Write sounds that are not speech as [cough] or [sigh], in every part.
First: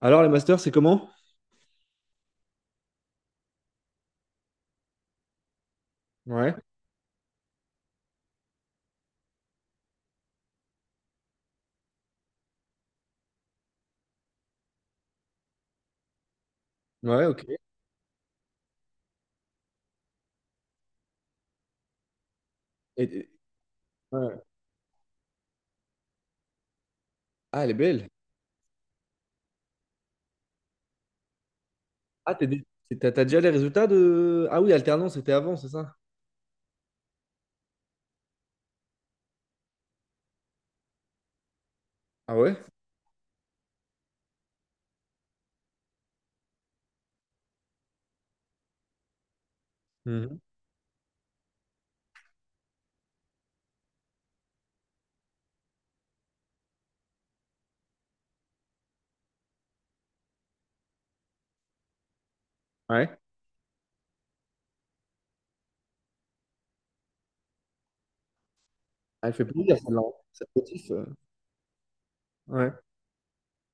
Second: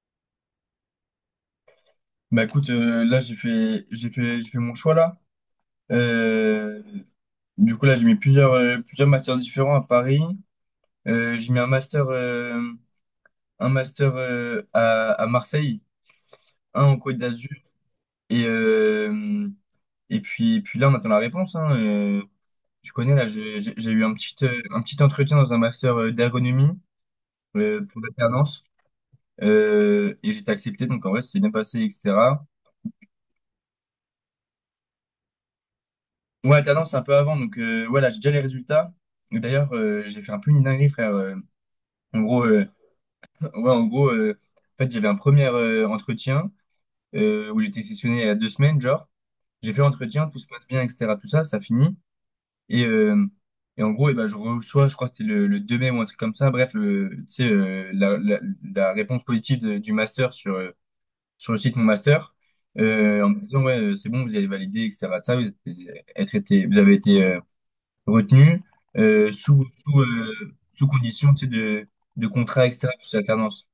Alors, les masters, c'est comment? Bah écoute, là j'ai fait mon choix là. Ouais, Euh, du coup là j'ai mis plusieurs plusieurs masters différents à Paris. J'ai mis un master à Marseille, un en Côte ouais, ok. d'Azur et puis là on attend la réponse, hein. Tu Et- connais, là et- j'ai eu un ouais. petit entretien dans un master d'ergonomie, Ah, elle est pour belle. l'alternance, et j'étais accepté, donc en vrai c'est bien passé, Ah, etc. t'es dé- t'as déjà les résultats de... Ah oui, alternance, c'était avant, c'est ça? Ouais, Tendance, c'est un peu avant. Donc, ouais, j'ai déjà les résultats. Et d'ailleurs, j'ai fait un peu une dinguerie, frère. En Ah gros, ouais? euh, [laughs] ouais, en fait, j'avais un premier entretien où j'étais sessionné il y a 2 semaines, genre. J'ai fait l'entretien, tout Mhm. se passe bien, etc. Tout ça, ça finit. Et, euh, et en gros, et ben, je reçois, je crois que c'était le 2 mai ou un truc comme ça. Bref, tu sais, la réponse positive du master sur, sur le site Mon Master, Ouais. En me disant, ouais, c'est bon, vous avez validé, etc. De ça, vous avez été, retenu, Ah, elle fait plaisir, celle-là, hein. Ça sous motive. condition, tu sais, de contrat, Ouais. etc., pour cette alternance.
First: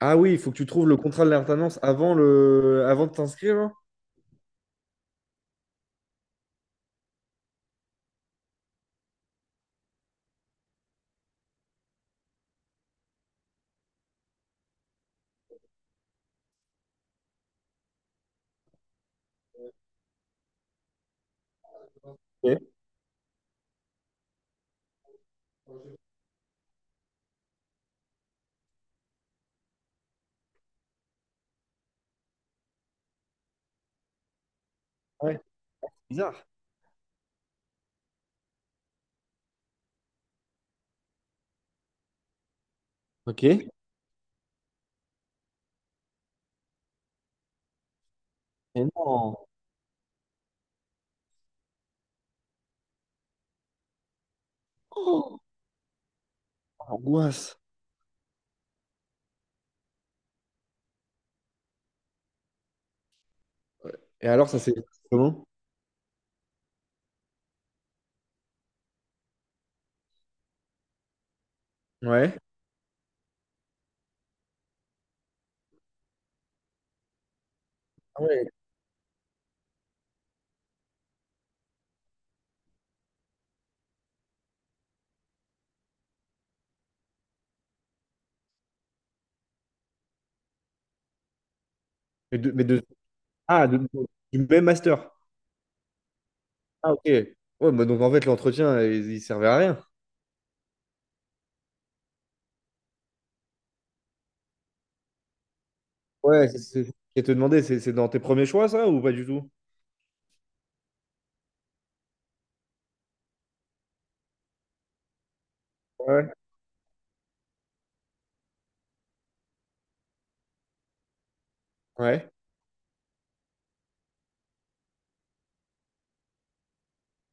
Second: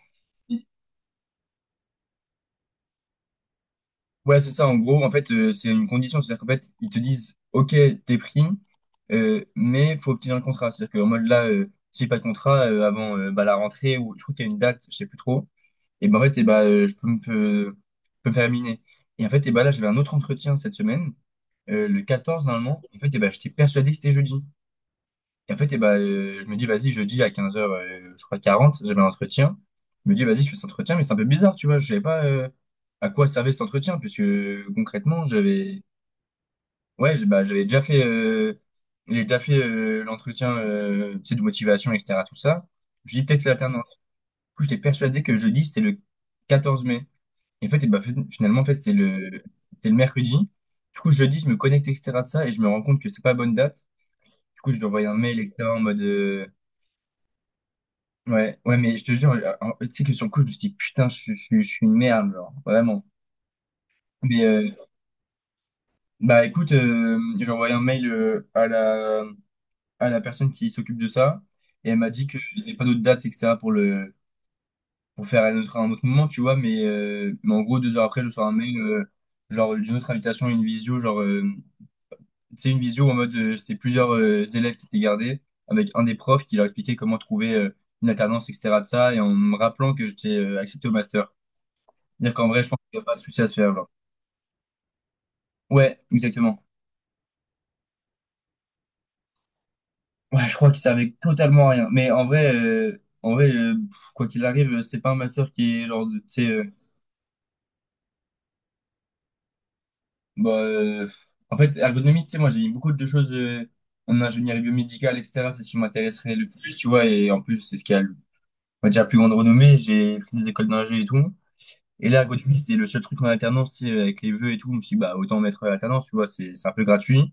Ah oui, il faut que tu trouves le contrat de l'alternance avant le avant de t'inscrire, hein. Ouais, c'est ça, en gros, en fait, c'est une condition, c'est-à-dire qu'en fait, ils te disent, OK, t'es pris, mais faut obtenir le contrat. C'est-à-dire qu'en mode là, si j'ai pas de contrat, avant, bah, la rentrée, ou je trouve qu'il y a une date, je sais plus trop, et ben en fait, et ben, je peux peux me faire éliminer. Et en fait, et ben là, j'avais un autre entretien cette semaine, le 14 Ok. normalement, en fait, et ben, j'étais persuadé que c'était jeudi. Et en fait, eh ben, je me dis, vas-y, jeudi à 15 heures, je crois 40, j'avais un entretien. Je me dis, vas-y, je fais cet entretien, mais c'est un peu bizarre, tu vois. Je savais pas, à quoi servait cet entretien, puisque, concrètement, Ouais, j'avais, c'est bizarre. ouais, j'ai déjà fait l'entretien, tu sais, de motivation, etc. Tout ça. Je dis, peut-être Ok. c'est Et l'alternance. Du coup, j'étais persuadé que jeudi, c'était le 14 mai. Et en fait, eh ben, finalement, en fait, non. C'était le mercredi. Du coup, jeudi, je me connecte, etc. de ça, et je me rends compte que c'est pas la bonne date. Du coup, je lui envoie un mail, Oh, etc., en mode, angoisse. ouais, ouais, mais je te jure, tu sais que sur le coup, je me suis dit, putain, je suis une merde, genre, vraiment. Et Mais, alors, ça c'est... Comment? bah, écoute, j'ai envoyé un mail à la personne qui s'occupe de ça, et elle m'a dit Ouais. que j'ai pas d'autres dates, etc., pour le, pour faire un autre moment, tu vois, mais, en gros, 2 heures après, Ah je reçois ouais. un mail, genre, d'une autre invitation, à une visio, genre, tu sais, une visio en mode, c'était plusieurs élèves qui étaient gardés, avec un des profs qui leur expliquait comment trouver une alternance, etc., de ça, et en me rappelant que j'étais accepté au master. C'est-à-dire Mais qu'en de, vrai, mais je pense de... qu'il n'y a pas de souci à se Ah, faire, de- genre. du même master. Ouais, exactement. Ah, ok. Ouais, bah donc en fait, l'entretien il servait à rien. Ouais, je crois qu'il servait totalement à rien. Mais en vrai, pff, quoi qu'il arrive, c'est pas un master qui est genre, tu Ouais, sais, je te demander, c'est dans tes premiers choix, ça, ou pas du tout? bah, euh, en fait, ergonomie, tu sais, moi, j'ai mis beaucoup de choses en ingénierie biomédicale, etc. C'est ce qui Ouais. m'intéresserait le plus, tu vois. Et en plus, c'est ce qui a, on va dire, la plus grande renommée. J'ai pris des écoles d'ingé et tout. Et là, Ouais. ergonomie, c'était le seul truc en alternance, tu sais, avec les vœux et tout. Je me suis dit, bah, autant mettre alternance, tu vois, c'est un peu gratuit.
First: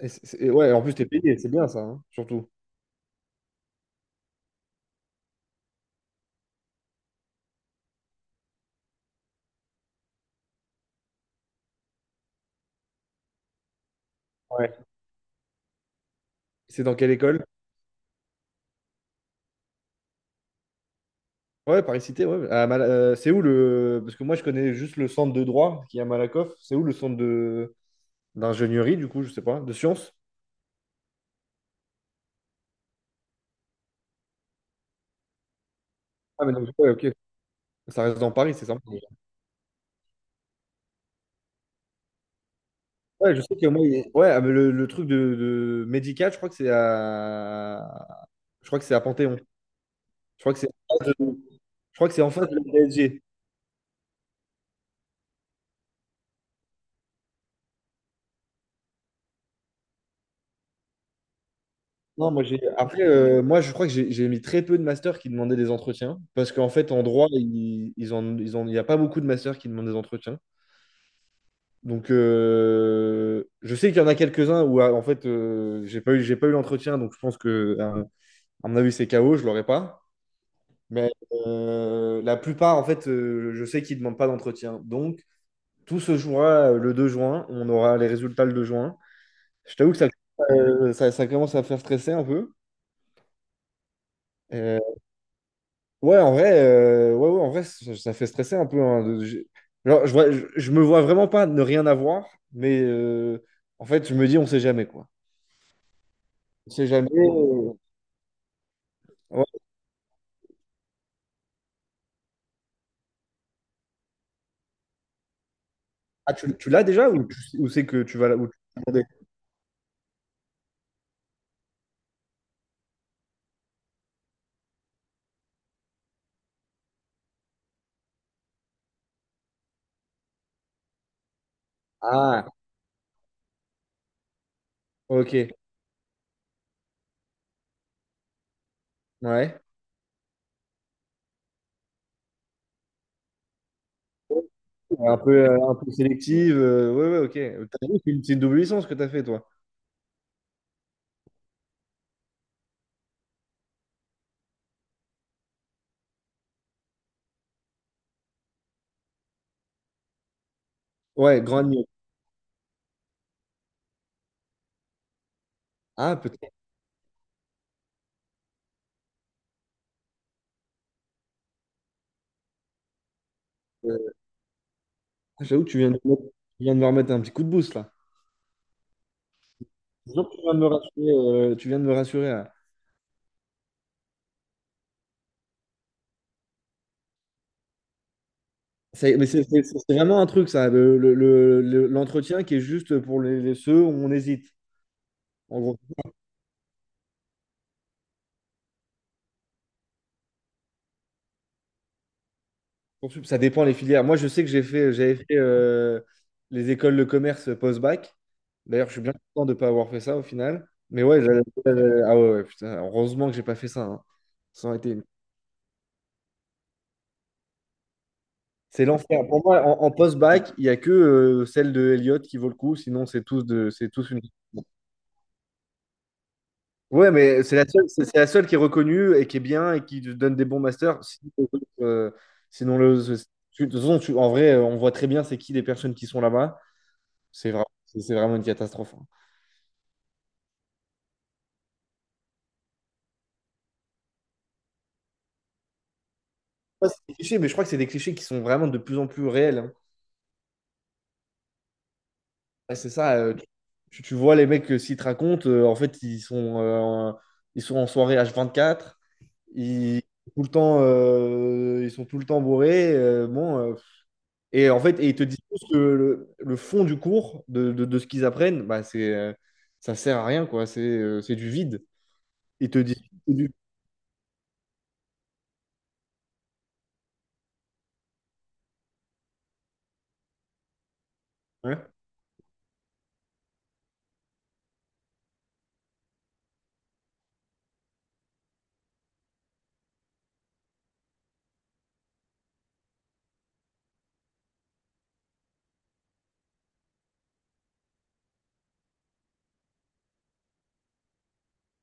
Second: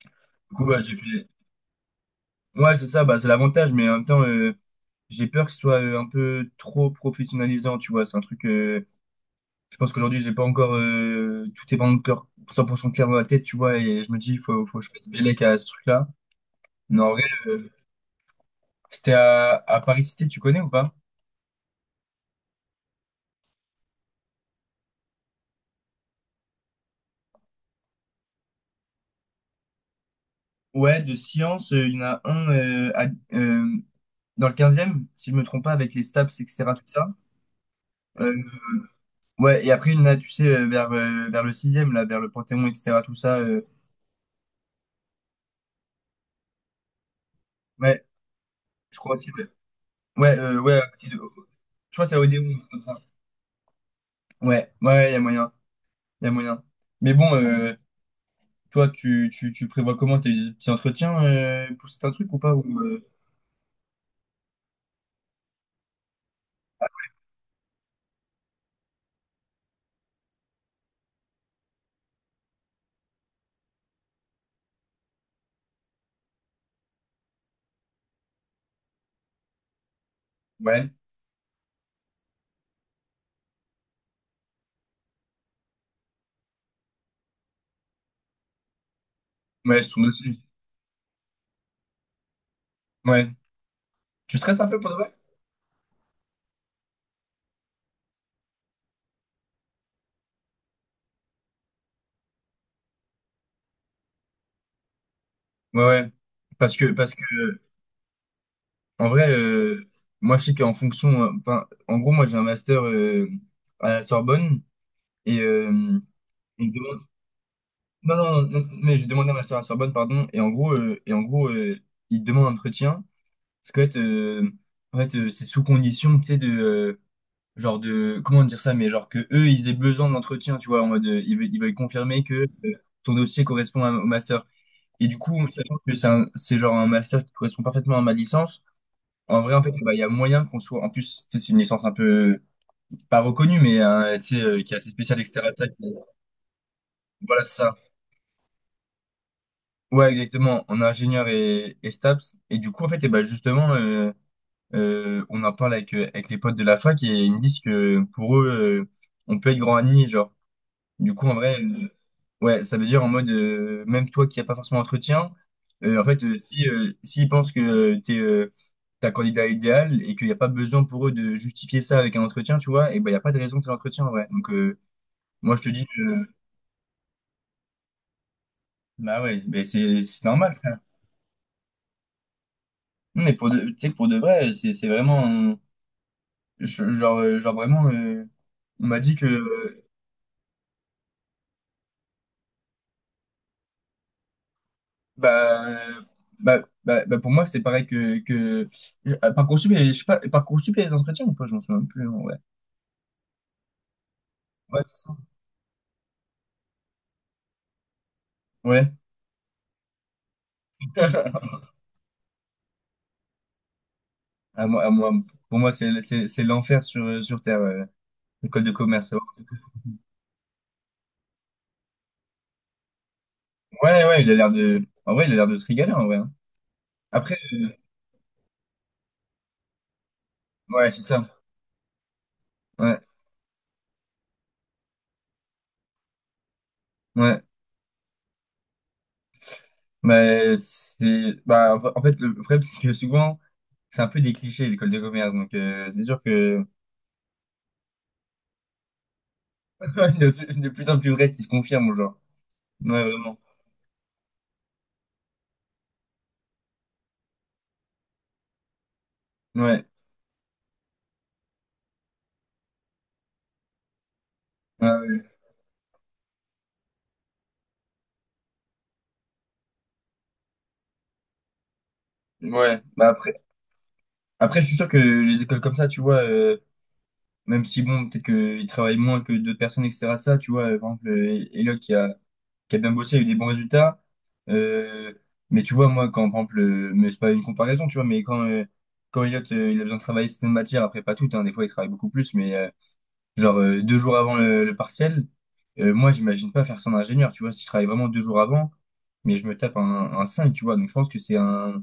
Du coup, Ouais, bah, en plus, j'ai t'es fait, payé, c'est bien ça, hein, surtout. ouais, c'est ça, bah, c'est l'avantage, mais en même temps, j'ai peur que ce soit un peu trop professionnalisant, tu vois. C'est un truc, je pense qu'aujourd'hui, j'ai pas encore, tout est pas encore 100% clair dans la tête, tu vois, et je me dis, Ouais. faut que je fasse bellec à ce truc-là. C'est dans Non, quelle en vrai, école? C'était à Paris Cité, tu connais ou pas? Ouais, Paris-Cité, ouais. C'est où le. Parce que moi, je connais juste le centre de droit qui est à Malakoff. C'est où le centre de... d'ingénierie, du coup, je sais pas, de sciences? Ouais, de sciences, il y en a un, euh, dans le 15e si je me trompe pas, avec les STAPS, Ah, mais donc, etc., tout ouais, ça. ok. Ça reste dans Euh, Paris, c'est ça. ouais, et après, il y en a, tu sais, vers le 6e là, vers le Panthéon, etc., tout Ouais, ça. je sais que ouais, ah, mais le truc de médical, je crois que c'est Ouais, à. Je crois que c'est je à crois Panthéon. Ouais, Je crois que c'est. ouais, à côté je Je crois crois que que c'est à c'est en Odéon, face de un la truc comme ça. PSG. Ouais, ouais, il y a moyen, il y a moyen. Mais bon, toi, tu prévois comment tes petits entretiens, pour certains Non, trucs ou moi pas? j'ai. Après, moi je crois que j'ai mis très peu de masters qui demandaient des entretiens. Parce qu'en fait, en droit, il n'y a pas beaucoup de masters qui demandent des entretiens. Donc je sais qu'il y en a quelques-uns où ah, en fait j'ai pas eu l'entretien, donc je pense que à mon avis c'est KO, je l'aurais pas. Ouais, Mais la plupart, en fait, je sais qu'ils demandent pas d'entretien. Donc tout se jouera le 2 juin. On aura les résultats le 2 juin. Je ouais, t'avoue que sous aussi. Ça commence à faire stresser un peu. Ouais. Tu stresses un peu Euh, pour de vrai? Ouais, en vrai, ouais, en vrai, ça fait stresser un peu, hein. Je me vois vraiment pas ne rien avoir, mais en fait, je me dis, on sait jamais, quoi. Ouais, ouais. On Parce que, sait jamaisparce que, en vrai, Ouais. Moi, je sais qu'en fonction, enfin, en gros, moi, j'ai un master à la Sorbonne et, Ah, et tu il l'as demande- déjà ou c'est que non, tu vas là non, où tu non, non, vas mais demander? j'ai demandé un master à la Sorbonne, pardon, et en gros, il demande un entretien. Parce qu'en fait, en fait c'est sous condition, tu sais, genre de, comment dire ça, mais genre que eux, ils aient besoin d'entretien, tu vois, en mode, ils veulent confirmer Ah, que, euh, ton dossier correspond au master. Et du coup, ok. sachant que c'est genre un master qui correspond parfaitement à ma licence, en vrai, Ouais. en fait, bah, il y a moyen qu'on soit, en plus, tu sais, c'est une licence un peu, pas reconnue, mais hein, tu sais, qui est assez spéciale, etc. Ça, Un peu sélective, ouais, voilà, c'est ouais, ok. ça. T'as vu, c'est une double licence que t'as fait, toi. Ouais, exactement, en ingénieur et STAPS. Et du coup, en fait, et bah, justement, on en parle avec, avec les potes de la fac et ils me disent que pour eux, on peut être grand admis, genre. Du coup, en Ouais, vrai, grand niveau. Ouais, ça veut dire en mode, même toi qui n'as pas forcément d'entretien, en Ah, fait, peut-être. si, s'ils pensent que t'es, ta candidat idéal et qu'il n'y a pas besoin pour eux de justifier ça avec un entretien, tu vois, et ben, il n'y a pas de raison de faire l'entretien, en euh, vrai. Donc, moi, je j'avoue te que tu dis viens de, me- que, tu viens de me remettre un petit coup de boost, là. bah ouais, ben, c'est Disons que tu viens normal, de me frère. rassurer, tu viens de me rassurer. Non, mais tu sais que pour de vrai, c'est vraiment, genre, genre vraiment, on m'a dit C'est mais c'est- que, C'est vraiment un truc, ça, l'entretien qui est juste pour ceux où on hésite. En gros, Bah, bah, pour moi, c'était pareil que... Parcoursup, je sais pas, Parcoursup, il y a les entretiens ou pas? Je m'en souviens plus, hein. Ouais, ça dépend les filières. Moi, je sais que ouais, c'est ça. j'avais fait les écoles de commerce post-bac. D'ailleurs, Ouais. je suis bien content de ne pas avoir fait ça au final. Mais ouais, [laughs] ah ouais, ouais, putain, heureusement que j'ai pas fait ça, hein. À Ça aurait moi, à été une. moi, pour moi, c'est l'enfer sur, sur Terre, ouais. L'école de C'est commerce. l'enfer. Pour moi, en, en post-bac, il n'y a que celle de Elliott qui vaut le coup. Sinon, c'est Ouais, tous une. ouais, il a l'air de... En vrai, il a l'air de se régaler, en vrai, hein. Ouais, Après, mais c'est la seule, c'est la seule qui est reconnue et qui est bien et qui te donne des bons ouais, c'est masters. Si- ça. euh, sinon, Ouais, le, ce- tu- De toute façon, en vrai, on voit très bien c'est qui les personnes qui sont là-bas. ouais. C'est vraiment une catastrophe, hein. Mais c'est... Bah, en fait, le problème, c'est que souvent, c'est un peu des clichés, l'école de commerce. Donc, c'est sûr que... Ouais, c'est des clichés, mais je crois que c'est des clichés qui sont vraiment de plus en plus réels, hein. [laughs] Il y a de plus en plus vrai qui se confirme, genre. Ouais, c'est Ouais, ça. Vraiment. Tu vois les mecs que s'ils te racontent, en fait, ils sont en soirée H24. Ouais, Ils, Tout le temps, ils sont tout le temps bourrés. Et en ouais, fait, et ils te ouais. disent tous que le fond du cours, de ce qu'ils apprennent, bah, ça sert à rien, quoi. C'est du vide. Ils te Ouais. disent Bah c'est du. après, je suis sûr que les écoles comme ça, tu vois, même si bon, peut-être qu'ils travaillent moins que d'autres personnes, etc. De ça, tu vois, par exemple, Elliot Ouais. Qui a bien bossé, a eu des bons résultats. Euh, mais tu vois, moi, quand, par exemple, mais c'est pas une comparaison, tu vois, mais quand, quand Elliot, il a besoin de travailler certaines matières, après pas toutes, hein, des fois, il travaille beaucoup plus, mais 2 jours avant le partiel, moi, j'imagine pas faire ça en ingénieur, tu vois, si je travaille vraiment 2 jours avant, mais je me tape un 5, tu vois, donc je pense que c'est un.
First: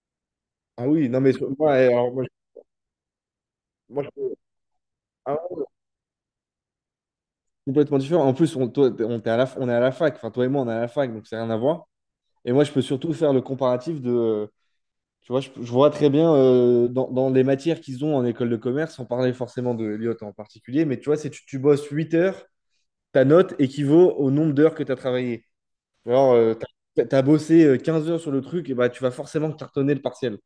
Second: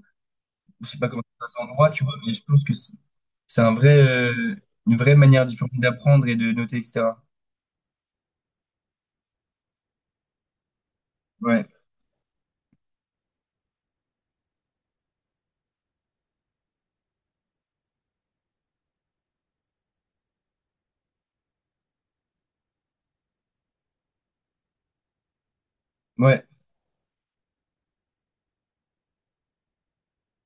Je Ah sais oui, pas comment non, mais ça se passe en moi, droit, tu vois, mais je pense que c'est un je- vrai, moi, je- une vraie ah manière ouais, différente d'apprendre et de noter, etc. complètement différent. En plus, on, toi, t'es- on, t'es à la, on est à la fac. Enfin, toi et moi, on est à la fac, donc c'est rien à Ouais, voir. Et moi, je peux surtout faire le comparatif de, Tu vois, je vois très bien dans, dans les matières qu'ils ont en école de commerce, sans parler forcément de Elliott en particulier, mais tu vois, si tu bosses 8 heures, ta note équivaut au nombre d'heures que tu as travaillé. Alors, ouais, t'as bossé 15 heures sur le truc, et bah, tu vas forcément cartonner le partiel.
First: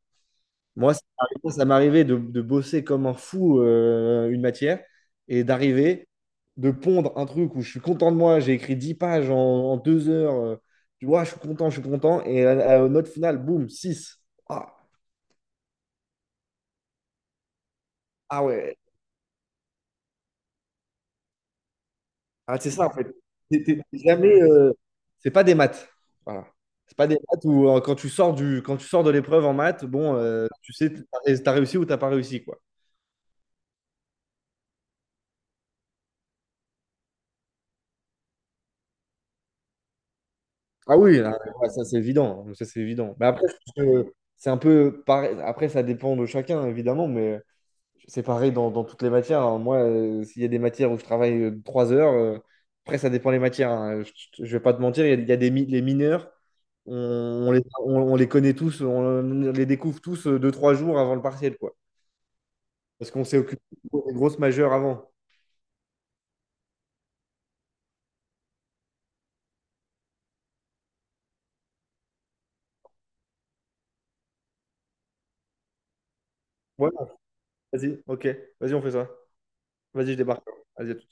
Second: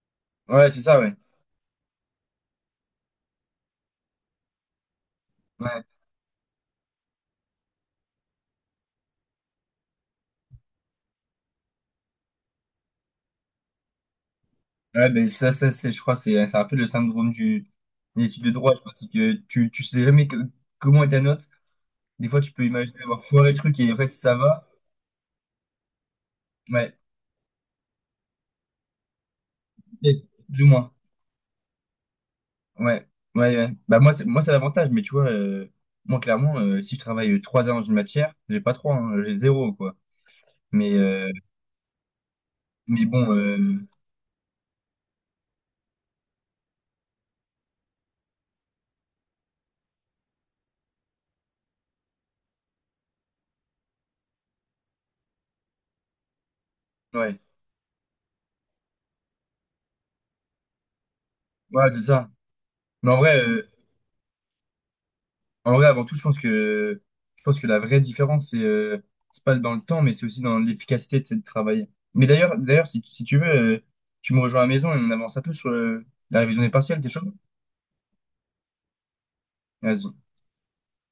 ouais, c'est Moi, ça, ouais. Ça m'arrivait de bosser comme un fou une matière et Ouais, d'arriver, de pondre un truc où je suis content de moi, j'ai écrit 10 pages en 2 heures. Tu vois, je suis content, je suis content. Et note finale, boum, six. Ah, ouais ben c'est, je crois, c'est un peu le syndrome de l'étude de droit, ouais, je crois, c'est que tu sais jamais comment est ta note. Des fois, tu peux c'est ça en imaginer fait. avoir foiré le truc et en T'es fait, ça jamais, va. C'est pas des maths. Voilà. Ouais, C'est pas des maths où quand tu sors de l'épreuve en maths, bon, peut-être, plus ou tu sais, moins. t'as réussi ou t'as pas réussi, quoi. Ouais, ouais, ouais. Bah, moi, c'est l'avantage, mais tu vois, moi, clairement, si je travaille 3 heures dans une matière, j'ai pas trois, hein, j'ai zéro, quoi. Mais, Ah oui, ah, ouais, ça c'est évident, hein, ça c'est évident. bon, Mais après, je pense que c'est un peu pareil. Après, ça dépend de chacun, évidemment, mais c'est pareil dans toutes les matières, hein. Moi, s'il y a des matières où je travaille 3 heures, après, ça dépend les matières, hein. Je ne vais pas te mentir, il y a les mineurs, ouais, on les connaît tous, on les découvre tous deux, trois jours avant le partiel, quoi. ouais, c'est ça. Mais Parce en qu'on s'est vrai, occupé des grosses majeures avant. Avant tout, je pense que la vraie différence, c'est, c'est pas dans le temps, mais c'est aussi dans l'efficacité de travailler. Mais d'ailleurs, si tu veux, tu me rejoins à la maison et on avance un peu sur la révision des Ouais, partiels, t'es chaud? vas-y, ok, vas-y, on fait ça. Vas-y, Vas-y. je débarque. Vas-y, à tout